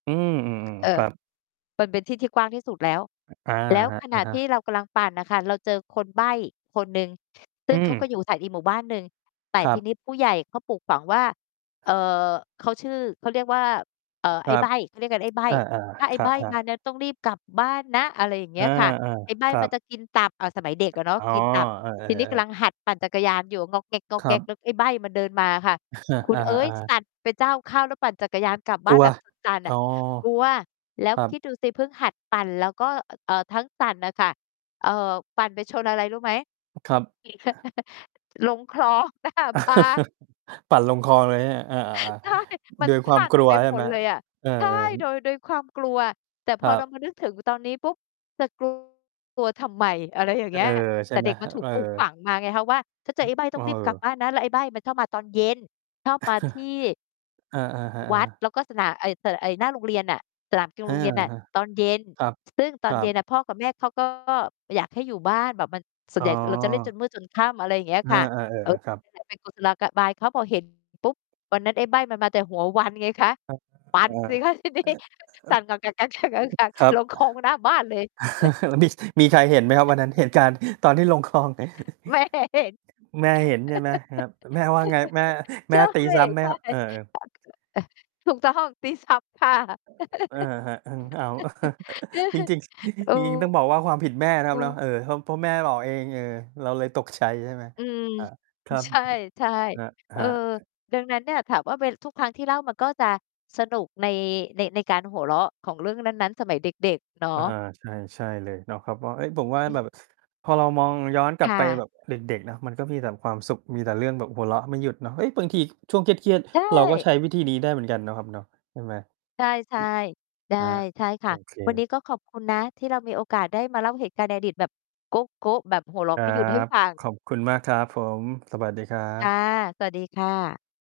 อืม อือ เอๆ คอ รับ มันเป็นที่ที่กว้างที่สุดแล้ว อ อา แล้วครับ ขณอะะฮที่ะ เรากำลังปั่นน่ะค่ะ เราเจอคนใบ้คนหนึ่ง ซึอ่ืงเขาก็อม ยู่อาศัยอีกหมู่บ้านหนึ่ง แต่ครัทีบ นี้ ผู้ใหญ่เขาปลูกฝังว่า เอ่อ เขาชื่อ เขาเรียกว่า เอ่อ ไคอ้รัใบบ ้ เขาเรียกกัน ไอ้ใบ้ อา "ถ้าไอๆ ค้ใะ บ้ครัมาบ เนี่ยต้องรีบกลับบ้านนะ" อะไรอย่างเงอี้า ยค่ะ "ไอ้ใบ้ๆ ครัมันบ จะกินตับ" อ่า สมัยเด็กอะเนาะ อ๋อ กินตับ เออ ทีนี้ กำๆ ลัๆ งหัดปั่นจักรยานอยู่ ง่อกแงครั่ก บ ๆ แล้วไอ้ใบ้มันเดินมาค่ะ คุอณา เอ๊ย ๆ สๆ ั่นเป็นเจ้าเข้า แล้วปั่นจักรยานกลับบก้ลาันว แบบ สั่น ๆ นอ่๋อ ะ กลัว แล้วครัคบ ิดดูสิเพิ่งหัดปั่น แล้วก็ อ เอ่อ ทั้งสั่นน่ะค่ะ เอ่อ ปั่นไปชนอะไรรู้ไหม? ครับ ขี่ ลงคลอง หน้าบ้าน ปั่นลงคลองเลยไหมเนี่ย? เออ อา ใช่ มัๆ โนดยควสามั่นกลัไวปใชห่มไดหม? เลยอะ เออ ใช่ โดย โดยความกลัว แต่พคอรัเรบ ามานึกถึงตอนนี้ปุ๊บ จะ กลัว ทำไม? อะไรอย่างเอเงี้อ ย ใชแ่ต่ไหเม? ด็กมัฮ นถูเอกปลูกอ ฝังมาไงคะว่า "ถ้าเจเฮอ้ย ไอ้ใบ้เต้อองรีบกลับอ บ้านนะ" แล้วไอ้ใบ้มันชอบมาตอนเย็น ชอบมาที่ เออ อือฮึ เอวัด อ แล้วก็สะหน่า ไอ้ ส ร ไอ้หน้าโรงเรียนน่ะ สนามกีฬอาืโอรงเรียนน่ะ ฮึ ตอนเย็น ครับ ซึ่งตคอรนัเย็นบ น่ะพ่อกับแม่เขา ก็ อยากให้อยู่บ้าน แบบมัน ส่อว๋นใหญ่เราจะเล่นจอ นมืดจนค่ำ อะไรเงี้ยอคา ่ะ ๆ เออ เออ ๆ ครับ นั่นแหละ เป็นกุศโลกะ บาย เขา พอ เห็น ปุ๊บ วันนั้นไอ้ใบ้มันมาแต่หัววันไงคะ ครับ ปัเอ่นสอ ิคะ ทีนี้ สั่น [unintelligible] ครับ ลงคลองหน้าบ้านเลย แล้วมิ่ด มีใครเห็นไหมครับ วันนั้น? เหตุการณ์ตอนที่ลงคลอง แม่เห็น แม่เห็นใช่ไหมครับ? แล้วแม่ว่าไง? แม่ แใมช่ตี่ ซ้ำไหมครับ? เออ ๆ [unintelligible] ถูกต้อง ตีซ้ำค่ะ เออ ครับ อึง อ้าว จริง ๆ เอจริง ๆ ต้องบอกว่า ความผิดแม่นะครับเนาะ อ เออ เพราะ เพราะแม่บอกเอง เออ เราเลยตกใจ ใช่ไหม? อืม ครับ คอ รับ ใช่ ครๆ เออ ับ ๆ ดังนั้นเนี่ย ถามว่า เป็น ทุกครั้งที่เล่ามันก็จะสนุกใน ใน ในการหัวเราะของเรื่องนั้น ๆ สมัยเด็ก ๆ เนาะ อา ใช่ ใช่เลยเนาะครับ เพราะว่า เฮ้ย ผมว่าอืแบม บพอเรามองย้อนกลคับ่ไปแะ บบเด็ก ๆ เนาะ มันก็มีแต่ความสุข มีแต่เรื่องแบบหัวเราะไม่หยุดเนาะ เฮ้ย บางทีช่วงเครียด ใชๆ เราก็่ ใช้วิธีนี้ได้เหมือนกันเนาะครับเนาะ ใช่ไหม? ใช่ ๆ ใช่ ครับ ใช่คโอ่ะ เวันนค ี้ก็ขอบคุณนะที่เรามีโอกาสได้มาเล่าเหตุการณ์ในอดีตแบบโก๊ะ ๆ แบบหัวเราคะรไัม่หยุดให้บ ฟัง ขอบคุณมากครับผม สวัสดีครัค่ะ บ สวัสดีค่ะ